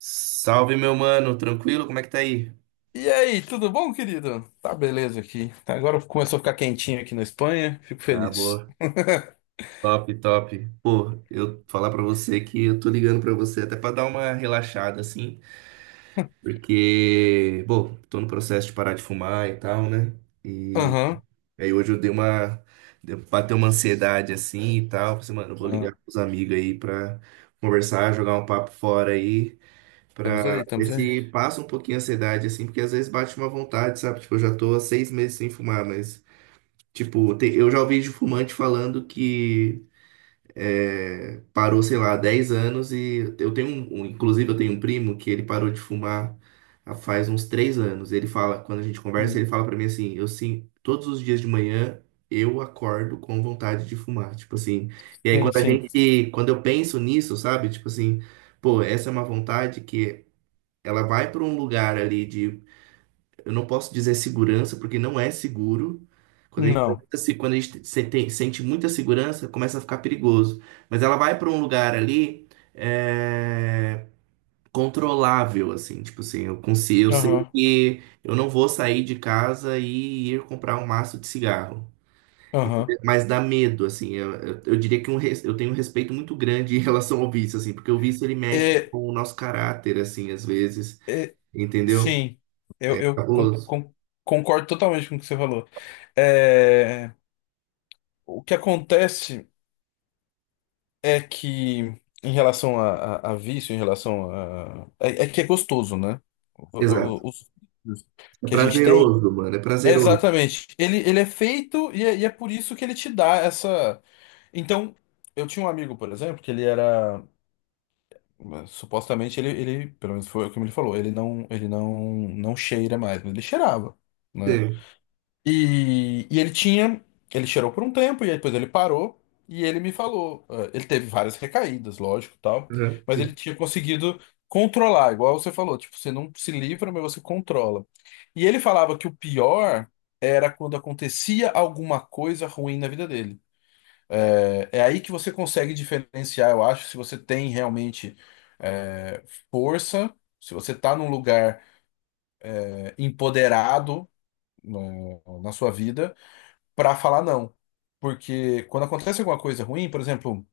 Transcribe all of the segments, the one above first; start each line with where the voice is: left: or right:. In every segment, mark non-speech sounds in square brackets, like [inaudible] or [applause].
right: Salve, meu mano, tranquilo? Como é que tá aí?
left: E aí, tudo bom, querido? Tá beleza aqui. Agora começou a ficar quentinho aqui na Espanha, fico
right: Ah,
left: feliz.
right: boa.
left: [laughs]
right: Top, top. Pô, eu falar pra você que eu tô ligando pra você até pra dar uma relaxada assim, porque, bom, tô no processo de parar de fumar e tal, né? E
left: Aham,
right: aí hoje eu dei uma bateu uma ansiedade assim e tal, falei, assim, mano, eu vou ligar
left: ah,
right: pros amigos aí pra conversar, jogar um papo fora aí.
left: estamos aí,
right: Pra
left: estamos
right: ver
left: aí.
right: se passa um pouquinho a ansiedade, assim, porque às vezes bate uma vontade, sabe? Tipo, eu já tô há seis meses sem fumar, mas tipo, eu já ouvi de fumante falando que é, parou, sei lá, há 10 anos e eu tenho inclusive eu tenho um primo que ele parou de fumar há faz uns 3 anos. Ele fala, quando a gente conversa,
left: Hum.
right: ele fala pra mim assim, eu sim, todos os dias de manhã eu acordo com vontade de fumar, tipo assim. E aí
left: Sim, sim.
right: quando eu penso nisso, sabe? Tipo assim, pô, essa é uma vontade que ela vai pra um lugar ali, eu não posso dizer segurança, porque não é seguro. Quando a gente, tem
left: Não.
right: muita se- quando a gente se- tem- sente muita segurança, começa a ficar perigoso. Mas ela vai para um lugar ali, é, controlável, assim, tipo assim, eu consigo, eu sei
left: Aham,
right: que eu não vou sair de casa e ir comprar um maço de cigarro.
left: aham.
right: Entendeu? Mas dá medo, assim, eu diria que eu tenho um respeito muito grande em relação ao vício, assim, porque o vício ele mexe
left: É,
right: com o nosso caráter, assim, às vezes,
left: é,
right: entendeu?
left: sim, eu,
right: É
left: eu
right: cabuloso.
left: concordo totalmente com o que você falou. É, o que acontece é que, em relação a, a vício, em relação a. É que é gostoso, né?
right: Exato.
left: Os vícios
right: É
left: que a gente tem.
right: prazeroso, mano. É prazeroso.
left: Exatamente. Ele é feito e é por isso que ele te dá essa. Então, eu tinha um amigo, por exemplo, que ele era. Supostamente ele, pelo menos foi o que ele falou, ele não, não cheira mais, mas ele cheirava. Né?
right: Sim.
left: E ele tinha, ele cheirou por um tempo, e aí depois ele parou, e ele me falou. Ele teve várias recaídas, lógico, tal,
right: Uhum,
left: mas
right: sim.
left: ele tinha conseguido controlar, igual você falou, tipo, você não se livra, mas você controla. E ele falava que o pior era quando acontecia alguma coisa ruim na vida dele. É, é aí que você consegue diferenciar, eu acho, se você tem realmente eh, força, se você tá num lugar empoderado na sua vida para falar não. Porque quando acontece alguma coisa ruim, por exemplo,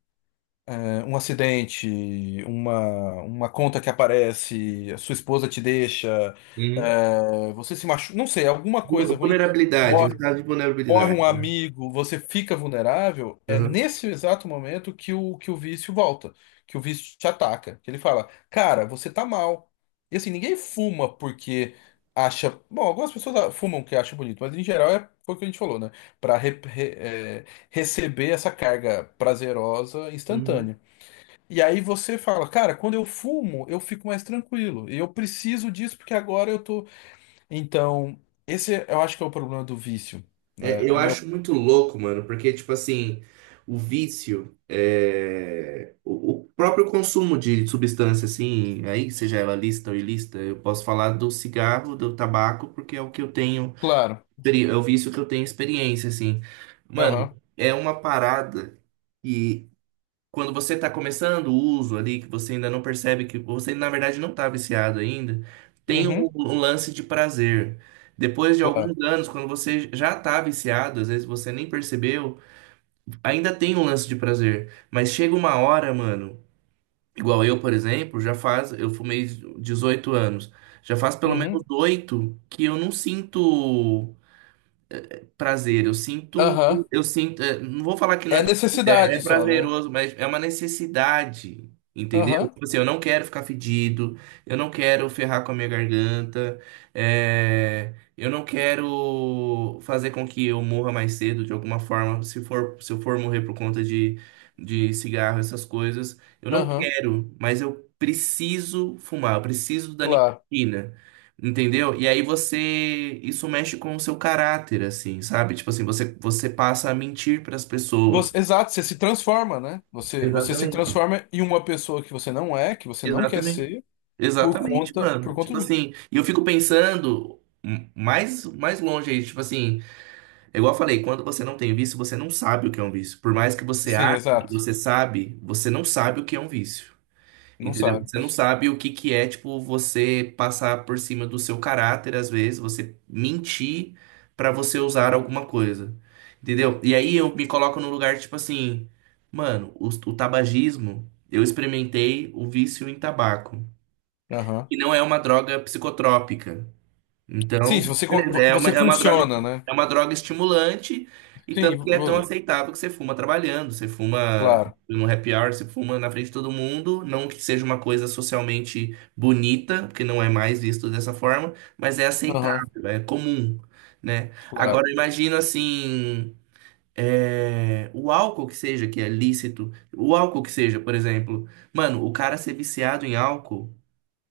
left: é, um acidente, uma conta que aparece, a sua esposa te deixa,
right: Uhum.
left: é, você se machuca, não sei, alguma coisa ruim
right: Vulnerabilidade, um estado de
left: morre
right: vulnerabilidade,
left: um
right: né?
left: amigo, você fica vulnerável, é
right: Uhum.
left: nesse exato momento que o vício volta, que o vício te ataca. Que ele fala, cara, você tá mal. E assim, ninguém fuma porque acha. Bom, algumas pessoas fumam que acham bonito, mas em geral é foi o que a gente falou, né? Pra receber essa carga prazerosa
right: Uhum.
left: instantânea. E aí você fala, cara, quando eu fumo, eu fico mais tranquilo. E eu preciso disso porque agora eu tô. Então, esse é, eu acho que é o problema do vício né?
right: É,
left: O
right: eu
left: meu
right: acho muito louco, mano, porque, tipo assim, o vício, é, o próprio consumo de substância, assim, aí, seja ela lista ou ilícita, eu posso falar do cigarro, do tabaco, porque é o que eu tenho,
left: Claro.
right: é o vício que eu tenho experiência, assim. Mano,
left: Aham.
right: é uma parada. E quando você está começando o uso ali, que você ainda não percebe que você, na verdade, não está viciado ainda, tem um,
left: Uhum.
right: um lance de prazer. Depois de
left: Claro.
right: alguns anos, quando você já está viciado, às vezes você nem percebeu, ainda tem um lance de prazer. Mas chega uma hora, mano, igual eu, por exemplo, já faz, eu fumei 18 anos, já faz pelo menos
left: Uhum.
right: 8 que eu não sinto prazer. Eu sinto,
left: Aham.
right: eu sinto, é, não vou falar que não é
left: É
right: prazer, é
left: necessidade só, né?
right: prazeroso, mas é uma necessidade, entendeu?
left: Aham.
right: Tipo assim, eu não quero ficar fedido, eu não quero ferrar com a minha garganta, é, eu não quero fazer com que eu morra mais cedo de alguma forma, se for, se eu for morrer de cigarro, essas coisas. Eu não
left: Aham.
right: quero, mas eu preciso fumar, eu preciso da
left: Claro.
right: nicotina. Entendeu? E aí você, isso mexe com o seu caráter, assim, sabe? Tipo assim, você passa a mentir para as pessoas.
left: Você, exato, você se transforma, né? Você se
right: Exatamente.
left: transforma em uma pessoa que você não é, que você não quer
right: Exatamente.
left: ser, por
right: Exatamente,
left: conta,
right: mano.
left: por conta
right: Tipo
left: de.
right: assim, e eu fico pensando mais longe aí, tipo assim, é igual eu falei, quando você não tem vício, você não sabe o que é um vício. Por mais que você
left: Sim,
right: ache que
left: exato.
right: você sabe, você não sabe o que é um vício.
left: Não
right: Entendeu?
left: sabe.
right: Você não sabe o que que é, tipo, você passar por cima do seu caráter, às vezes, você mentir pra você usar alguma coisa. Entendeu? E aí eu me coloco no lugar, tipo assim, mano, o tabagismo, eu experimentei o vício em tabaco,
left: Aham.
right: que não é uma droga psicotrópica.
left: Sim,
right: Então,
left: se você, con-
right: beleza,
left: vo- você funciona, né?
right: é uma droga estimulante e
left: Sim,
right: tanto que é tão aceitável que você fuma trabalhando, você fuma
left: claro.
right: no happy hour, você fuma na frente de todo mundo, não que seja uma coisa socialmente bonita, porque não é mais visto dessa forma, mas é
left: Aham,
right: aceitável, é comum, né?
left: claro.
right: Agora imagina assim, é, o álcool que seja, que é lícito, o álcool que seja, por exemplo, mano, o cara ser viciado em álcool,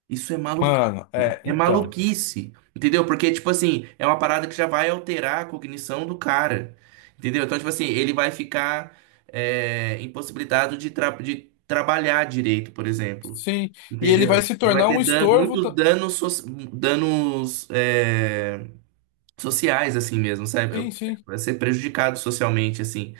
right: isso é maluquice.
left: Mano, é,
right: É
left: então.
right: maluquice. Entendeu? Porque, tipo assim, é uma parada que já vai alterar a cognição do cara. Entendeu? Então, tipo assim, ele vai ficar é, impossibilitado de, de trabalhar direito, por exemplo.
left: Sim. E ele vai
right: Entendeu?
left: se
right: Ele vai
left: tornar
right: ter
left: um
right: dan
left: estorvo.
right: muitos danos, danos é, sociais, assim mesmo, sabe?
left: Sim, sim.
right: Vai ser prejudicado socialmente, assim.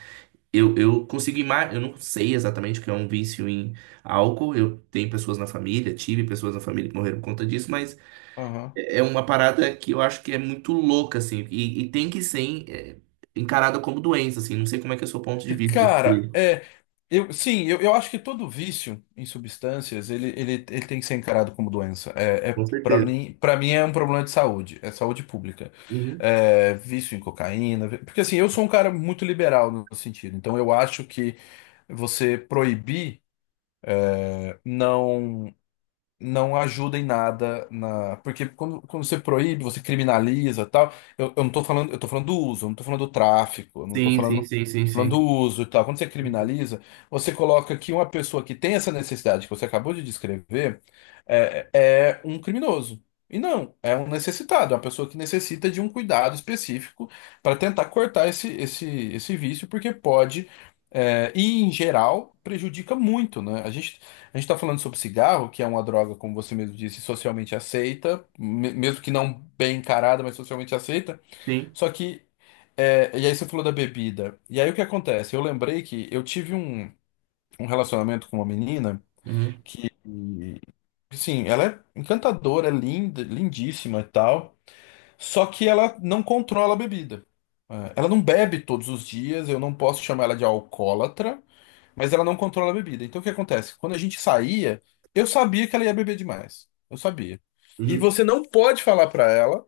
right: Eu consigo imaginar, eu não sei exatamente o que é um vício em álcool. Eu tenho pessoas na família, tive pessoas na família que morreram por conta disso, mas
left: Aham.
right: é uma parada que eu acho que é muito louca, assim, e tem que ser é, encarada como doença, assim. Não sei como é que é o seu ponto de vista sobre
left: Cara,
right: isso.
left: é, eu, sim, eu acho que todo vício em substâncias, ele tem que ser encarado como doença. É,
right: Com certeza.
left: para mim é um problema de saúde, é saúde pública.
right: Uhum.
left: É, vício em cocaína, porque assim, eu sou um cara muito liberal no sentido, então eu acho que você proibir não não ajuda em nada na. Porque quando você proíbe, você criminaliza e tal. Eu não tô falando, eu tô falando do uso, eu não tô falando do tráfico, eu não tô
right: Sim,
left: falando,
right: sim, sim, sim,
left: tô falando do
right: sim.
left: uso e tal. Quando você criminaliza, você coloca que uma pessoa que tem essa necessidade que você acabou de descrever é um criminoso. E não, é um necessitado, é uma pessoa que necessita de um cuidado específico para tentar cortar esse vício, porque pode, e em geral, prejudica muito, né? A gente está falando sobre cigarro, que é uma droga, como você mesmo disse, socialmente aceita, mesmo que não bem encarada, mas socialmente aceita.
right: Sim.
left: Só que, e aí você falou da bebida. E aí o que acontece? Eu lembrei que eu tive um relacionamento com uma menina
right: Uhum.
left: que, sim, ela é encantadora, é linda, lindíssima e tal, só que ela não controla a bebida. Ela não bebe todos os dias, eu não posso chamar ela de alcoólatra, mas ela não controla a bebida. Então o que acontece? Quando a gente saía, eu sabia que ela ia beber demais. Eu sabia. E
right: Uhum.
left: você não pode falar pra ela,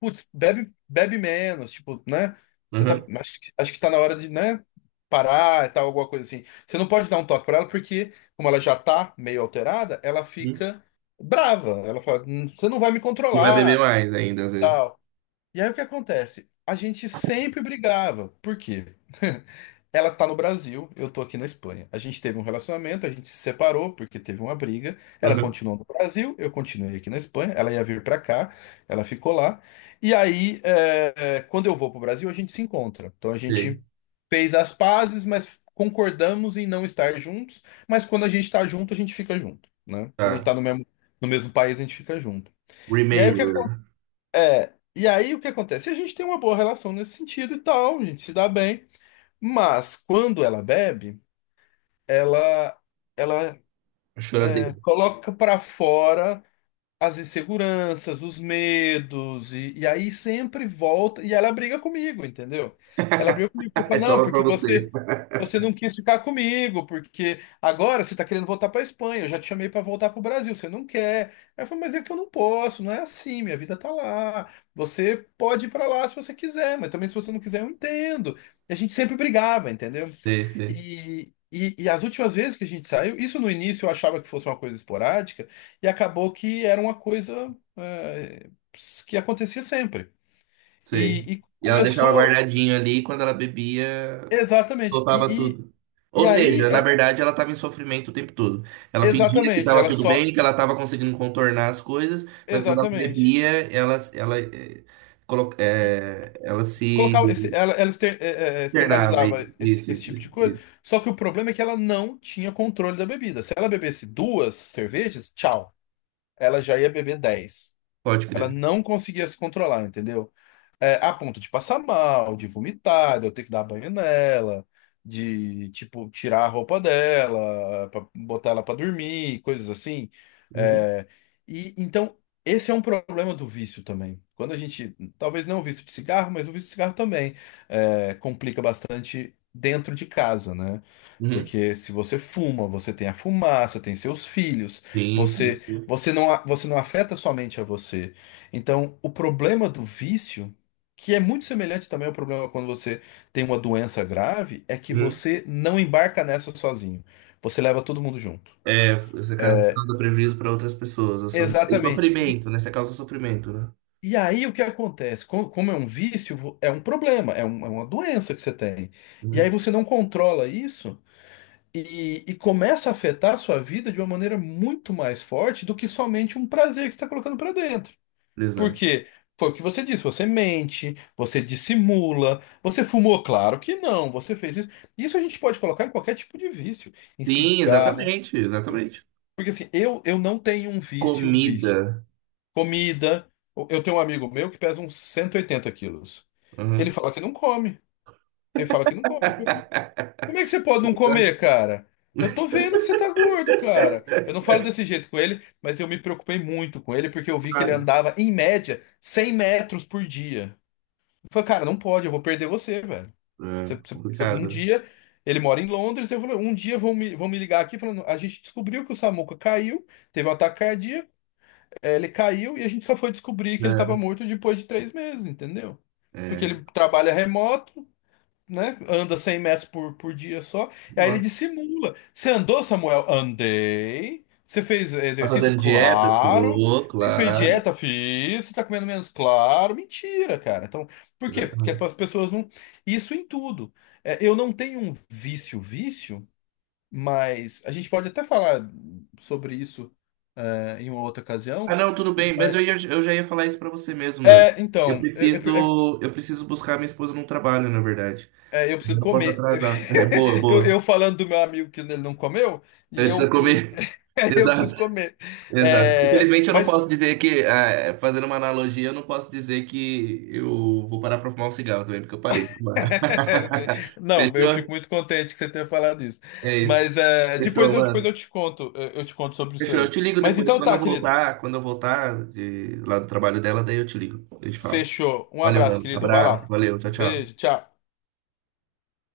left: putz, bebe, bebe menos, tipo, né? Você tá,
right: Uhum.
left: acho, acho que tá na hora de, né, parar e tal, alguma coisa assim. Você não pode dar um toque pra ela porque, como ela já tá meio alterada, ela
right: Uhum.
left: fica brava. Ela fala, você não vai me
right: E vai beber
left: controlar,
right: mais ainda, às vezes.
left: tal. E aí o que acontece? A gente sempre brigava. Por quê? [laughs] Ela tá no Brasil, eu tô aqui na Espanha. A gente teve um relacionamento, a gente se separou porque teve uma briga. Ela
right: Uhum.
left: continuou no Brasil, eu continuei aqui na Espanha. Ela ia vir pra cá, ela ficou lá. E aí, quando eu vou pro Brasil, a gente se encontra. Então a gente
right: Sim.
left: fez as pazes, mas concordamos em não estar juntos. Mas quando a gente tá junto, a gente fica junto, né? Quando a gente
right: Tá.
left: tá no mesmo, país, a gente fica junto. E aí o que
right: Remember.
left: acontece? E aí o que acontece? A gente tem uma boa relação nesse sentido e tal, a gente se dá bem, mas quando ela bebe, ela ela
right: A choradeira.
left: coloca pra fora as inseguranças, os medos e aí sempre volta e ela briga comigo, entendeu? Ela briga comigo porque
right: [laughs]
left: fala,
right: É
left: não,
right: só pra
left: porque
right: você.
left: você não quis ficar comigo, porque agora você está querendo voltar para a Espanha. Eu já te chamei para voltar para o Brasil, você não quer. Aí eu falei, mas é que eu não posso, não é assim, minha vida tá lá. Você pode ir para lá se você quiser, mas também se você não quiser, eu entendo. E a gente sempre brigava, entendeu?
right: Sei, sei.
left: E as últimas vezes que a gente saiu, isso no início eu achava que fosse uma coisa esporádica, e acabou que era uma coisa que acontecia sempre.
right: Sei.
left: E
right: E ela deixava
left: começou
right: guardadinho ali e quando ela bebia,
left: exatamente.
right: soltava
left: E, e,
right: tudo.
left: e
right: Ou
left: aí.
right: seja, na verdade, ela estava em sofrimento o tempo todo. Ela fingia que
left: Exatamente,
right: estava
left: ela
right: tudo
left: só.
right: bem, que ela estava conseguindo contornar as coisas, mas quando ela
left: Exatamente.
right: bebia, ela, eh, colo-
left: E
right: eh, ela se
left: colocava ela
right: internava.
left: externalizava
right: Isso,
left: esse,
right: isso,
left: esse
right: isso,
left: tipo de coisa,
right: isso.
left: só que o problema é que ela não tinha controle da bebida. Se ela bebesse duas cervejas, tchau. Ela já ia beber 10.
right: Pode
left: Ela
right: crer.
left: não conseguia se controlar, entendeu? É, a ponto de passar mal, de vomitar, de eu ter que dar banho nela, de, tipo, tirar a roupa dela, pra botar ela pra dormir, coisas assim.
right: Uhum.
left: É, e então, esse é um problema do vício também. Quando a gente, talvez não o vício de cigarro, mas o vício de cigarro também complica bastante dentro de casa, né?
right: Uhum.
left: Porque se você fuma, você tem a fumaça, tem seus filhos,
right: Sim, sim.
left: você não afeta somente a você. Então, o problema do vício, que é muito semelhante também ao problema quando você tem uma doença grave, é que
right: Uhum.
left: você não embarca nessa sozinho. Você leva todo mundo junto.
right: É, você causa prejuízo para outras pessoas. E
left: Exatamente. E,
right: sofrimento, né? Você causa sofrimento, né?
left: e aí o que acontece? Como, é um vício, é um problema, é uma doença que você tem. E aí
right: Uhum.
left: você não controla isso e começa a afetar a sua vida de uma maneira muito mais forte do que somente um prazer que você está colocando para dentro.
right: Exato.
left: Porque foi o que você disse, você mente, você dissimula, você fumou, claro que não, você fez isso. Isso a gente pode colocar em qualquer tipo de vício, em
right: Sim,
left: cigarro.
right: exatamente,
left: em-
right: exatamente.
left: Porque assim, eu não tenho um vício, vício.
right: Comida.
left: Comida, eu tenho um amigo meu que pesa uns 180 quilos. Ele
right: Uhum.
left: fala que não come, ele fala que não come.
right: [laughs]
left: Como é que você pode não comer, cara? Eu tô vendo que você tá gordo, cara. Eu não falo desse jeito com ele, mas eu me preocupei muito com ele porque eu vi que ele
right: Claro.
left: andava, em média, 100 metros por dia. Eu falei, cara, não pode, eu vou perder você, velho. Você-
right: É,
left: você- você- um
right: complicado.
left: dia, ele mora em Londres, eu falei, um dia vão me, ligar aqui falando, a gente descobriu que o Samuca caiu, teve um ataque cardíaco, ele caiu e a gente só foi descobrir que ele estava morto depois de 3 meses, entendeu?
right: É,
left: Porque
right: é.
left: ele trabalha remoto, né? Anda 100 metros por dia só. E aí ele
right: Nossa.
left: dissimula. Você andou, Samuel? Andei. Você fez
right: Tá
left: exercício?
right: fazendo dieta?
left: Claro.
right: Tô,
left: Fez
right: claro.
left: dieta? Fiz. Você tá comendo menos? Claro. Mentira, cara. Então, por quê? Porque
right: Exatamente.
left: as pessoas não. Isso em tudo. É, eu, não tenho um vício, vício, mas a gente pode até falar sobre isso, em uma outra
right: Ah,
left: ocasião.
right: não, tudo bem, mas
left: Mas,
right: eu já ia falar isso pra você mesmo, mano. Eu
left: então,
right: preciso, eu preciso buscar minha esposa no trabalho, na verdade.
left: Eu
right: Eu
left: preciso
right: não posso
left: comer.
right: atrasar. É, boa,
left: [laughs] Eu,
right: boa.
left: eu falando do meu amigo que ele não comeu, e
right: Antes da
left: eu que.
right: comer.
left: [laughs]
right: [laughs]
left: Eu preciso
right: Exato.
left: comer.
right: Exato.
left: É,
right: Infelizmente, eu não
left: mas.
right: posso dizer que, ah, fazendo uma analogia, eu não posso dizer que eu vou parar pra fumar um cigarro também, porque eu parei de fumar.
left: [laughs]
right: [laughs]
left: Não, eu fico
right: Fechou?
left: muito contente que você tenha falado isso.
right: É isso.
left: Mas
right: Fechou,
left: depois eu,
right: mano.
left: te conto, eu te conto sobre isso
right: Fechou. Eu
left: aí.
right: te ligo
left: Mas
right: depois.
left: então tá, querido.
right: Quando eu voltar de lá do trabalho dela, daí eu te ligo. A gente fala.
left: Fechou. Um
right: Valeu,
left: abraço,
right: mano.
left: querido. Vai lá.
right: Abraço. Valeu. Tchau,
left: Beijo,
right: tchau.
left: tchau.